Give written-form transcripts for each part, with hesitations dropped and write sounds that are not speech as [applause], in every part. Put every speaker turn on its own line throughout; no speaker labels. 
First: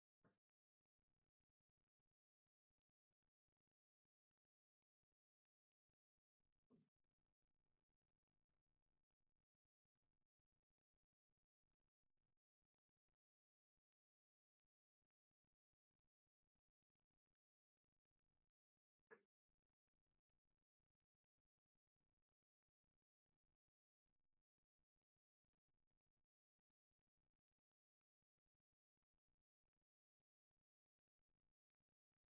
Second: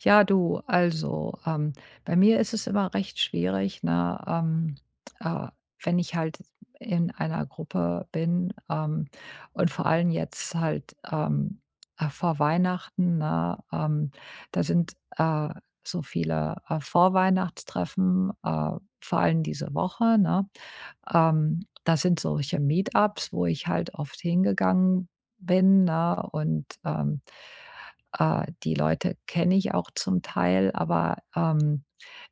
Ja, du, also, bei mir ist es immer recht schwierig, ne, äh, wenn ich halt in einer Gruppe bin, und vor allem jetzt halt, vor Weihnachten, ne, da sind, so viele, Vorweihnachtstreffen, vor allem diese Woche, ne? Das sind solche Meetups, wo ich halt oft hingegangen bin, ne, und die Leute kenne ich auch zum Teil, aber,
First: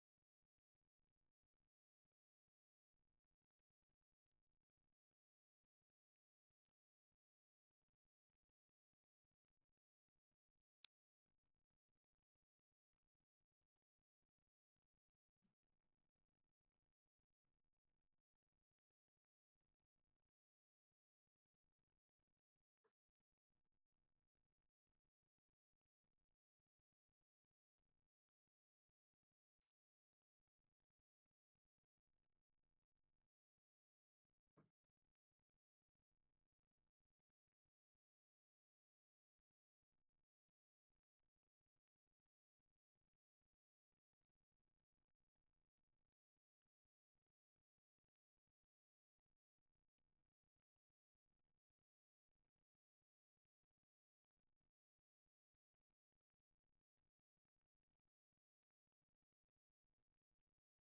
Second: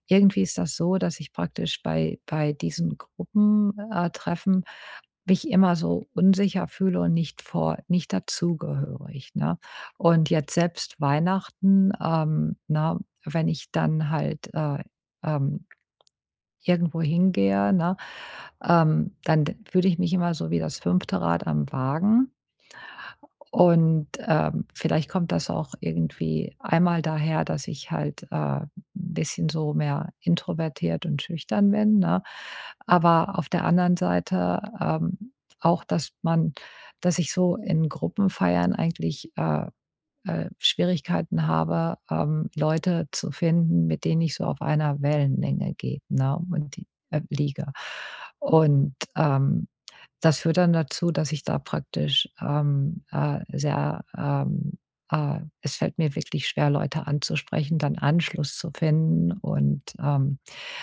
irgendwie ist das so, dass ich praktisch bei diesen Gruppentreffen Treffen mich immer so unsicher fühle und nicht dazugehörig, ne? Und jetzt selbst Weihnachten, ne, wenn ich dann halt, ähm, irgendwo hingehe, ne, dann d fühle ich mich immer so wie das 5. Rad am Wagen. Und, vielleicht kommt das auch irgendwie einmal daher, dass ich halt, 'n bisschen so mehr introvertiert und schüchtern bin, ne? Aber auf der anderen Seite, auch, dass ich so in Gruppenfeiern eigentlich, Schwierigkeiten habe, Leute zu finden, mit denen ich so auf einer Wellenlänge gehe, ne, und die liege. Und, das führt dann dazu, dass ich da praktisch, sehr, es fällt mir wirklich schwer, Leute anzusprechen, dann Anschluss zu finden und,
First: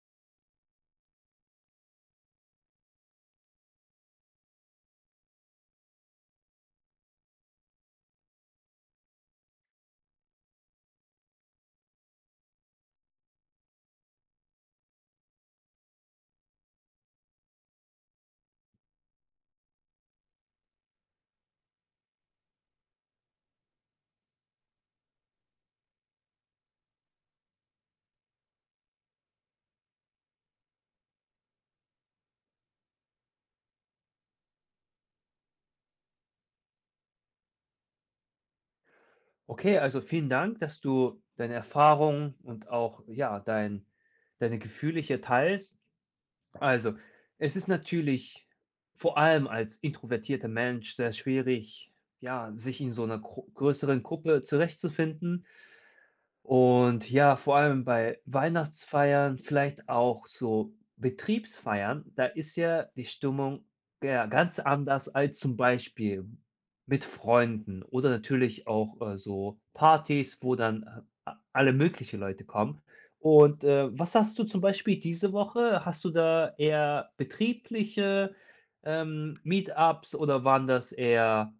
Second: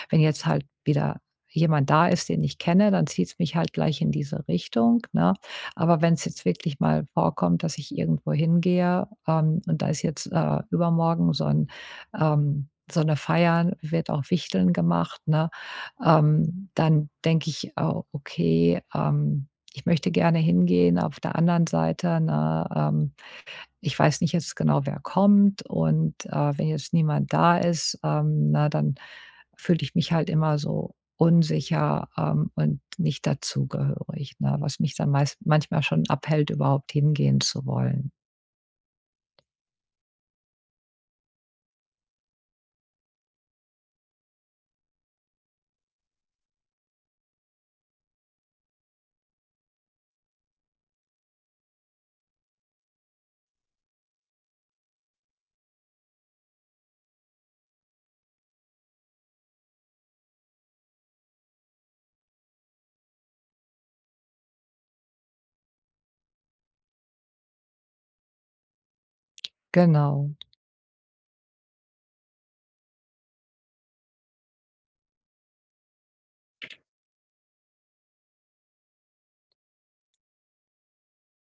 wenn jetzt halt wieder jemand da ist, den ich kenne, dann zieht es mich halt gleich in diese Richtung, ne? Aber wenn es jetzt wirklich mal vorkommt, dass ich irgendwo hingehe, und da ist jetzt, übermorgen so 'n so 'ne Feier, wird auch Wichteln gemacht, ne? Dann denke ich: „Oh, okay, ich möchte gerne hingehen." Auf der anderen Seite, ne, ich weiß nicht jetzt genau, wer kommt und, wenn jetzt niemand da ist, na, dann fühle ich mich halt immer so unsicher, und nicht dazugehörig, ne, was mich dann meist manchmal schon abhält, überhaupt hingehen zu wollen.
Okay, also vielen Dank, dass du deine Erfahrungen und auch, ja, deine Gefühle hier teilst. Also, es ist natürlich vor allem als introvertierter Mensch sehr schwierig, ja, sich in so einer gro größeren Gruppe zurechtzufinden. Und ja, vor allem bei Weihnachtsfeiern, vielleicht auch so Betriebsfeiern, da ist ja die Stimmung ja ganz anders als zum Beispiel mit Freunden oder natürlich auch so
Genau.
Partys, wo dann alle möglichen Leute kommen. Und was hast du zum Beispiel diese Woche? Hast du da eher betriebliche Meetups oder waren das eher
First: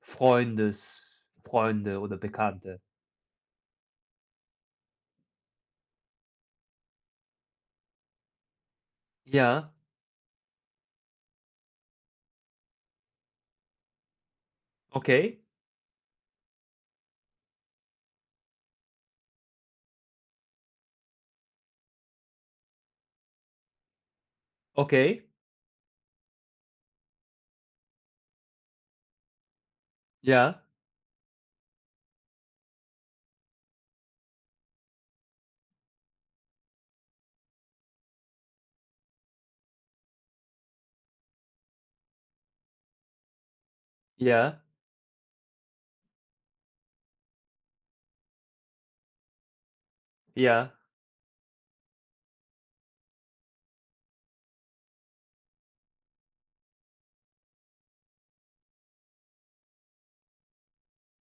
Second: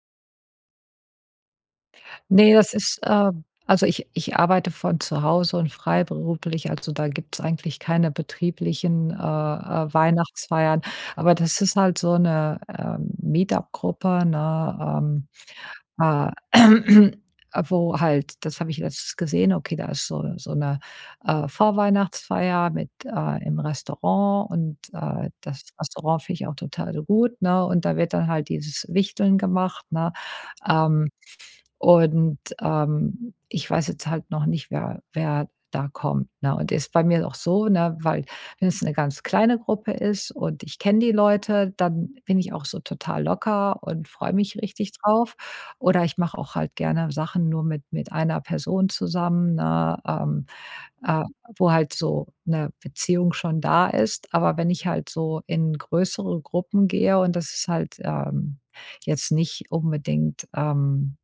Freunde oder
Ne, das
Bekannte?
ist, also ich arbeite von zu Hause und freiberuflich, also da gibt's eigentlich keine betrieblichen,
Ja,
Weihnachtsfeiern. Aber das ist halt so eine meet gruppe ne,
okay.
ähm, äh, [clears throat] wo halt das habe ich letztens gesehen, okay, da ist so eine Vorweihnachtsfeier mit im Restaurant und,
Okay,
das Restaurant finde ich auch total gut, ne? Und da wird dann halt dieses Wichteln gemacht, ne?
ja,
Ähm und, ich weiß jetzt halt noch nicht, wer da kommt, ne? Und ist bei mir auch so, ne, weil wenn es eine ganz kleine Gruppe ist und ich kenne die Leute, dann bin ich auch so total locker und freue mich
ja,
richtig drauf. Oder ich mache auch halt gerne Sachen nur mit einer Person zusammen, ne?
ja,
Äh, wo halt so eine Beziehung schon da ist. Aber wenn ich halt so in größere Gruppen gehe und das ist halt, jetzt nicht unbedingt,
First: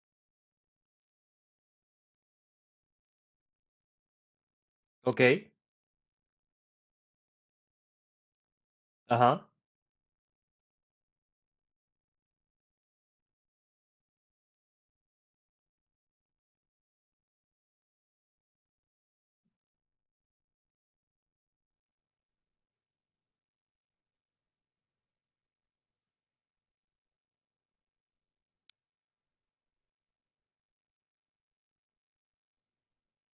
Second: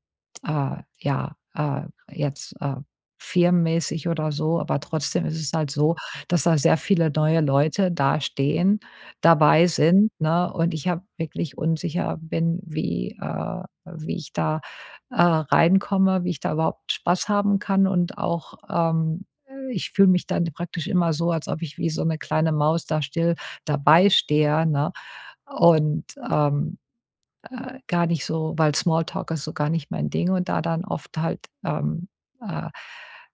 äh, ja, äh, jetzt, firmenmäßig oder so, aber trotzdem ist
okay,
es halt so, dass da sehr viele neue Leute da stehen
aha,
dabei sind, ne? Und ich habe wirklich unsicher bin, wie ich da, reinkomme, wie ich da überhaupt Spaß haben kann und auch, ich fühle mich dann praktisch immer so, als ob ich wie so 'ne kleine Maus da still dabei stehe, ne? Und, ähm, gar nicht so weil Smalltalk ist so gar nicht mein Ding und da dann oft halt, äh,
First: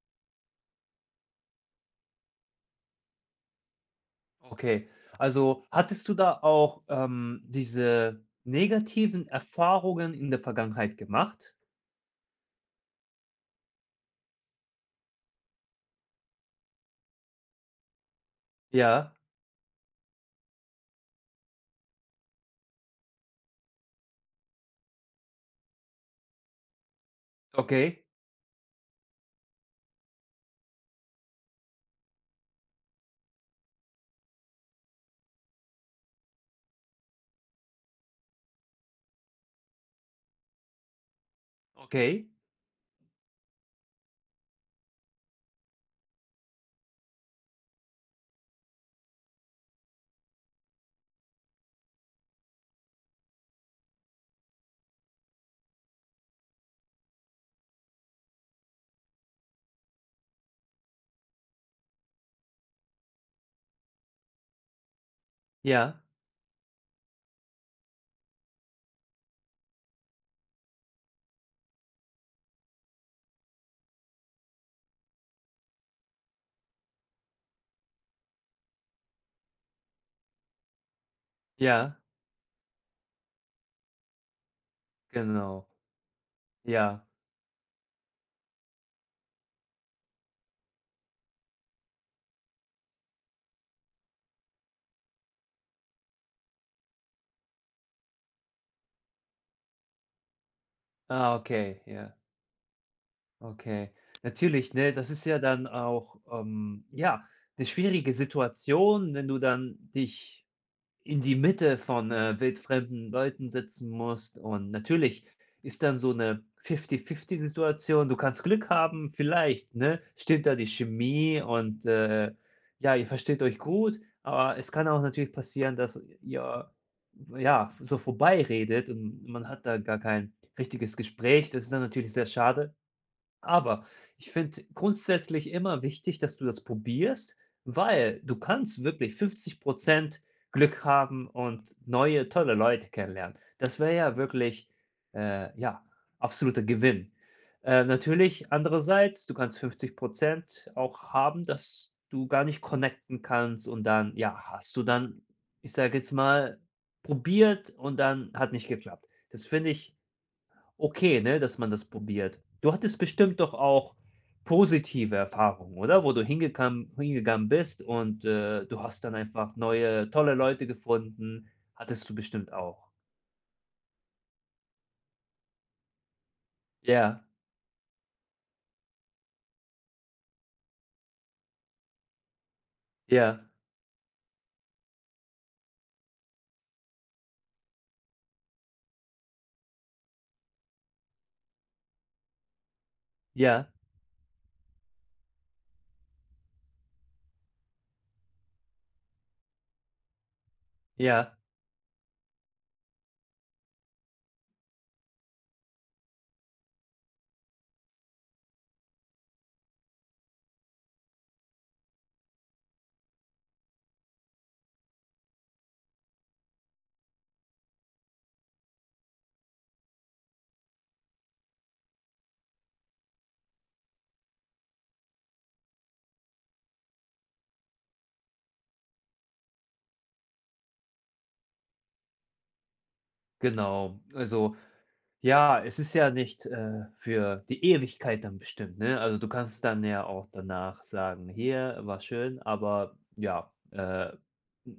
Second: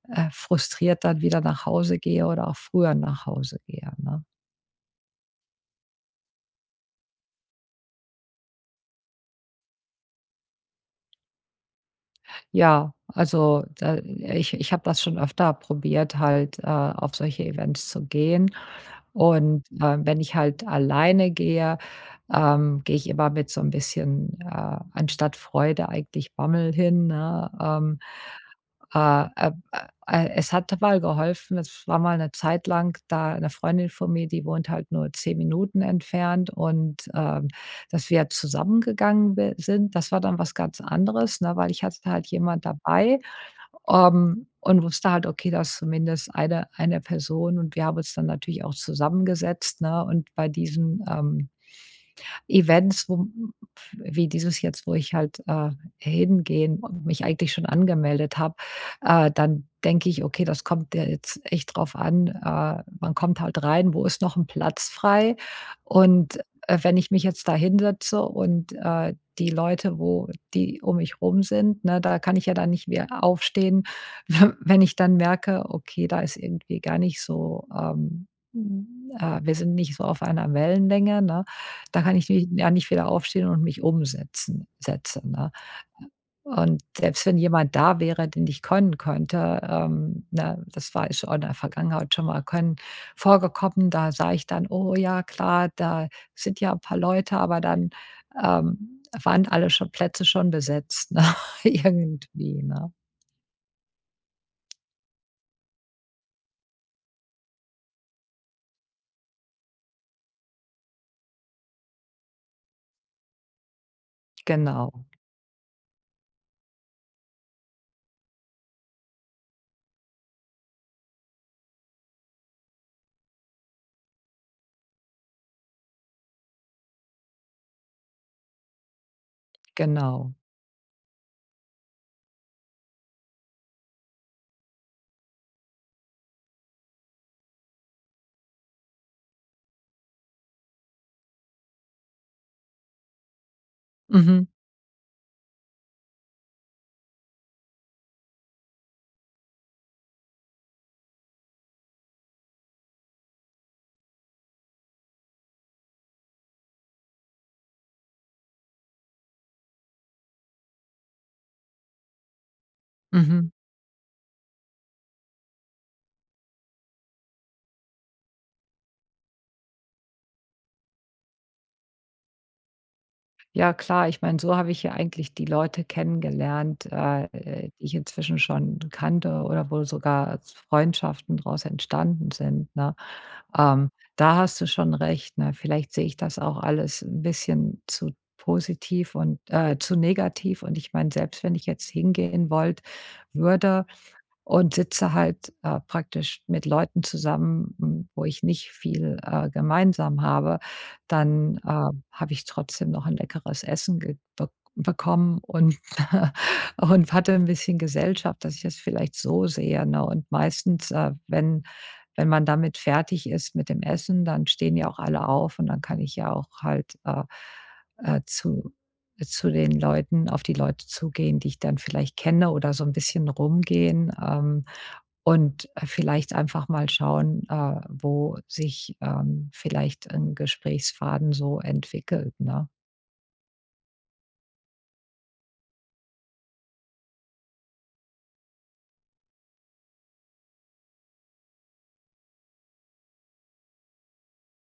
frustriert dann wieder nach Hause gehe oder auch früher nach Hause gehe, ne?
okay. Also, hattest du da auch, diese negativen Erfahrungen in der Vergangenheit gemacht?
Ja, also da ich habe das schon öfter probiert, halt, auf solche Events zu gehen.
Ja,
Und, wenn ich halt alleine gehe, gehe ich immer mit so ein bisschen, anstatt Freude eigentlich Bammel hin, ne?
okay,
Äh, äh, äh, es hat mal geholfen. Es war mal eine Zeit lang da eine Freundin von mir, die wohnt halt nur 10 Minuten entfernt und, dass wir zusammengegangen be sind, das war dann was ganz anderes, ne, weil ich hatte
okay,
halt jemand dabei. Und wusste halt, okay, da ist zumindest eine Person und wir haben uns dann natürlich auch zusammengesetzt, ne? Und bei diesem, Events, wo wie dieses jetzt, wo ich halt, hingehen und mich eigentlich schon angemeldet habe, dann denke ich: „Okay, das kommt ja jetzt echt drauf an, man kommt halt rein, wo ist noch ein Platz frei?"
ja,
Und, wenn ich mich jetzt da hinsetze und, die Leute, wo die um mich rum sind, ne, da kann ich ja dann nicht mehr aufstehen, [laughs] wenn ich dann merke: „Okay, da ist irgendwie gar nicht so, hm, wir sind nicht so auf einer Wellenlänge", ne?
ja,
Da kann ich nicht ja nicht wieder aufstehen und mich umsetzen setzen, ne?
genau,
Und
ja.
selbst wenn jemand da wäre, den ich können könnte, ne, das war schon in der Vergangenheit schon mal können vorgekommen, da sah ich dann: „Oh ja, klar, da sind ja ein paar Leute", aber dann, waren alle schon Plätze schon besetzt, ne,
Ah,
[laughs]
okay, ja,
irgendwie, ne?
okay. Natürlich, ne, das ist ja dann auch, ja, eine schwierige Situation, wenn du dann dich in die Mitte von, wildfremden Leuten sitzen musst, und
Genau,
natürlich ist dann so eine Fifty-Fifty-Situation. Du kannst Glück haben, vielleicht, ne, stimmt da die Chemie und, ja, ihr versteht euch gut, aber es kann auch natürlich passieren, dass ihr, ja, so vorbeiredet und man hat da gar kein
genau.
richtiges Gespräch. Das ist dann natürlich sehr schade. Aber ich finde grundsätzlich immer wichtig, dass du das probierst, weil du kannst wirklich 50 Glück haben und neue tolle Leute kennenlernen. Das wäre ja
Mhm,
wirklich, ja, absoluter Gewinn. Natürlich andererseits, du kannst 50 auch haben, dass du gar nicht connecten kannst und dann, ja, hast du dann, ich sage jetzt mal, probiert und dann hat nicht geklappt. Das finde ich okay, ne, dass man das probiert. Du hattest bestimmt
mhm.
doch auch positive Erfahrungen, oder? Wo du hingekam hingegangen bist und, du hast dann einfach neue, tolle Leute gefunden. Hattest du bestimmt auch.
Ja klar, ich meine, so habe ich ja eigentlich die Leute kennengelernt,
Ja,
die ich inzwischen schon kannte oder wo sogar als Freundschaften daraus entstanden sind, ne?
ja,
Ähm, da hast du schon recht, ne? Vielleicht sehe ich das auch alles ein bisschen zu positiv und, zu negativ und ich meine, selbst wenn ich jetzt hingehen wollte
ja,
würde und sitze halt, praktisch mit Leuten zusammen, wo ich nicht viel, gemeinsam habe,
ja,
dann, habe ich trotzdem noch ein leckeres Essen ge bek bekommen und [laughs] und hatte ein bisschen Gesellschaft, dass ich das vielleicht so sehe, ne? Und meistens, wenn man damit fertig ist mit dem Essen, dann stehen ja auch alle auf und dann kann ich ja auch halt, äh, zu zu den Leuten auf die Leute zugehen, die ich dann vielleicht kenne oder so ein bisschen rumgehen, und, vielleicht einfach mal schauen, wo sich, vielleicht ein Gesprächsfaden so entwickelt, ne?
genau. Also, ja, es ist ja nicht, für die Ewigkeit dann bestimmt, ne? Also, du kannst dann ja auch danach sagen: „Hier, war schön, aber ja,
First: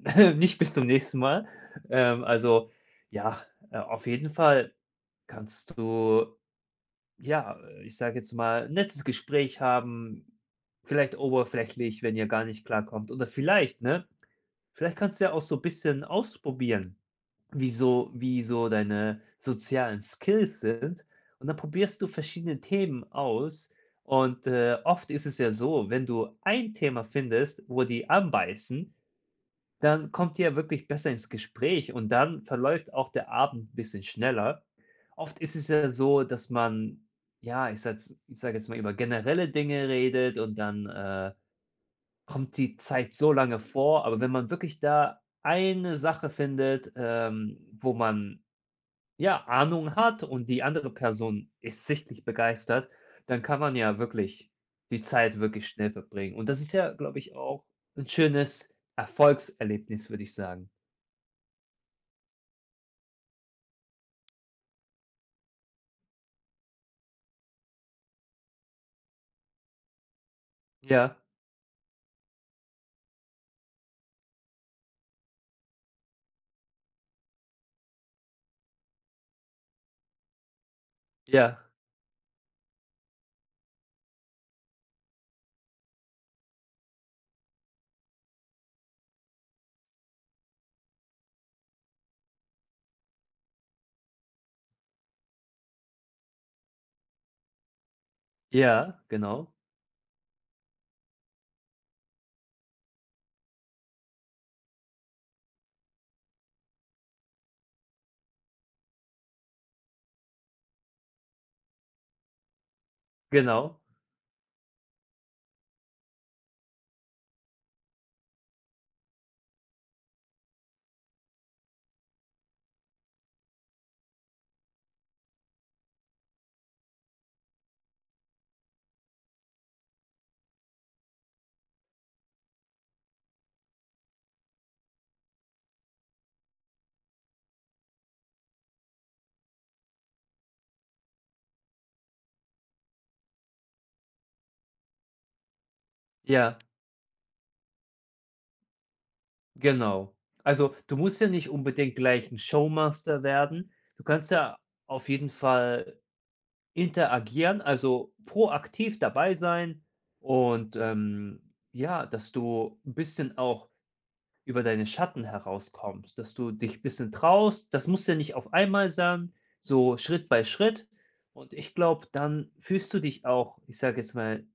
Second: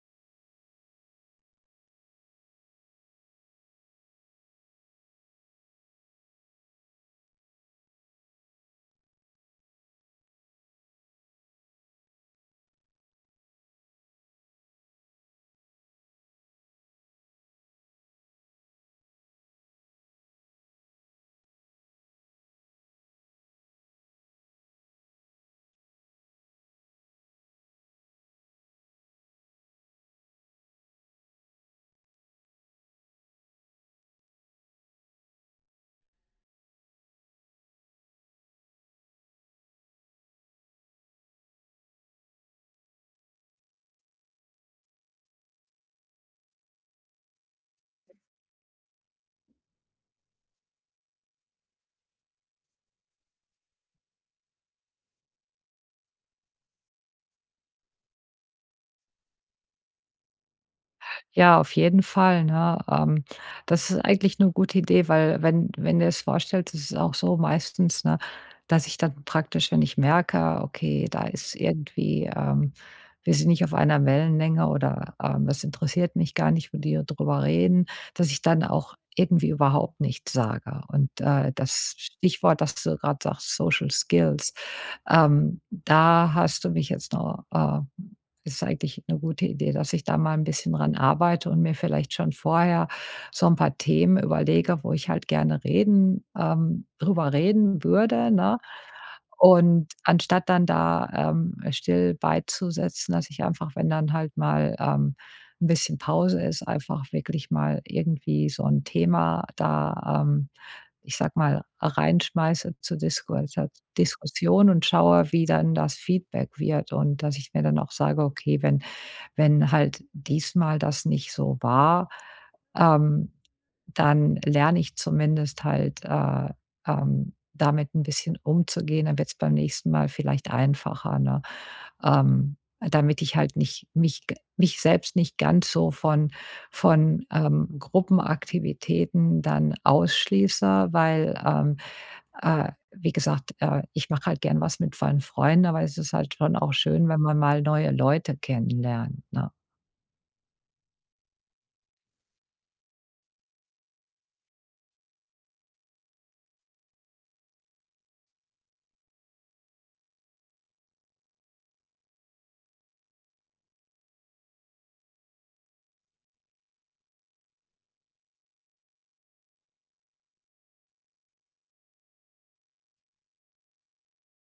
[laughs] nicht bis zum nächsten Mal.“ Ähm, also, ja, auf jeden Fall kannst du, ja, ich sage jetzt mal, 'n nettes Gespräch haben, vielleicht oberflächlich, wenn ihr gar nicht klarkommt, oder vielleicht, vielleicht kannst du ja auch so ein bisschen ausprobieren, wie so deine sozialen Skills sind. Und dann probierst du verschiedene Themen aus. Und, oft ist es ja so, wenn du ein Thema findest, wo die anbeißen, dann kommt ihr ja wirklich besser ins Gespräch und dann verläuft auch der Abend ein bisschen schneller. Oft ist es ja so, dass man, ja, ich sage jetzt mal, über generelle Dinge redet und dann, kommt die Zeit so lange vor. Aber wenn man wirklich da eine Sache findet, wo man ja Ahnung hat und die andere Person ist sichtlich begeistert, dann kann man ja wirklich die Zeit wirklich schnell verbringen. Und das ist ja, glaube ich, auch ein schönes Erfolgserlebnis, würde ich sagen.
Ja, auf jeden Fall, ne? Das ist eigentlich 'ne gute Idee, weil wenn du es vorstellst, ist es auch so meistens, ne, dass ich dann praktisch, wenn ich merke, okay,
Ja,
da ist irgendwie, wir sind nicht auf einer Wellenlänge oder, das interessiert mich gar nicht, wo die drüber reden, dass ich dann auch irgendwie überhaupt nichts sage. Und,
ja,
das Stichwort, das du gerade sagst, Social Skills, da hast du mich jetzt noch, das ist eigentlich eine gute Idee, dass ich da mal ein bisschen dran arbeite und mir vielleicht schon vorher so ein paar Themen überlege, wo ich halt gerne reden drüber reden würde, ne?
ja, genau,
Und anstatt dann da, still beizusetzen, dass ich einfach, wenn dann halt mal, 'n bisschen Pause ist, einfach wirklich mal irgendwie so ein Thema da, ich sag mal, reinschmeiße zur Diskussa
genau,
Diskussion und schaue, wie dann das Feedback wird und dass ich mir dann auch sage: „Okay, wenn halt diesmal das nicht so war, ähm, dann lerne ich zumindest halt, damit ein bisschen umzugehen. Dann wird es beim nächsten Mal vielleicht einfacher, ne? Damit ich halt nicht mich selbst nicht ganz so von, Gruppenaktivitäten dann ausschließe, weil, äh, wie gesagt, ich mache halt gern was mit meinen Freunden, aber es ist halt schon
ja,
auch schön, wenn man mal neue Leute kennenlernt, ne?
genau. Also, du musst ja nicht unbedingt gleich ein Showmaster werden. Du kannst ja auf jeden Fall interagieren, also proaktiv dabei sein und, ja, dass du ein bisschen auch über deine Schatten herauskommst, dass du dich ein bisschen traust. Das muss ja nicht auf einmal sein, so Schritt bei Schritt. Und ich glaube, dann fühlst du dich auch, ich sage jetzt mal,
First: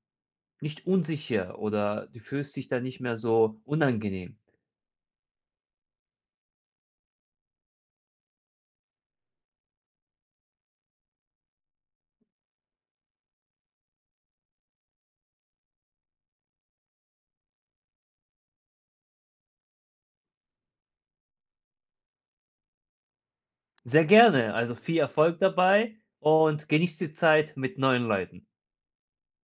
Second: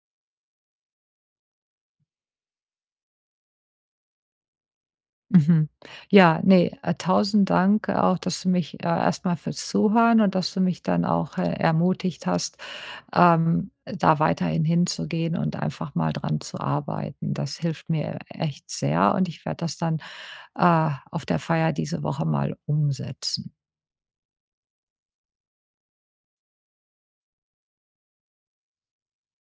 nicht unsicher oder du fühlst dich dann nicht mehr so unangenehm.
Mhm. Ja, ne, 1000 Dank auch, dass du mich, erst fürs Zuhören und dass du mich dann auch, ermutigt hast, da weiterhin hinzugehen und einfach mal dran zu arbeiten. Das hilft mir echt sehr und ich werde das dann, auf der Feier diese Woche mal umsetzen.
Sehr gerne, also viel Erfolg dabei und genieß die Zeit mit neuen Leuten.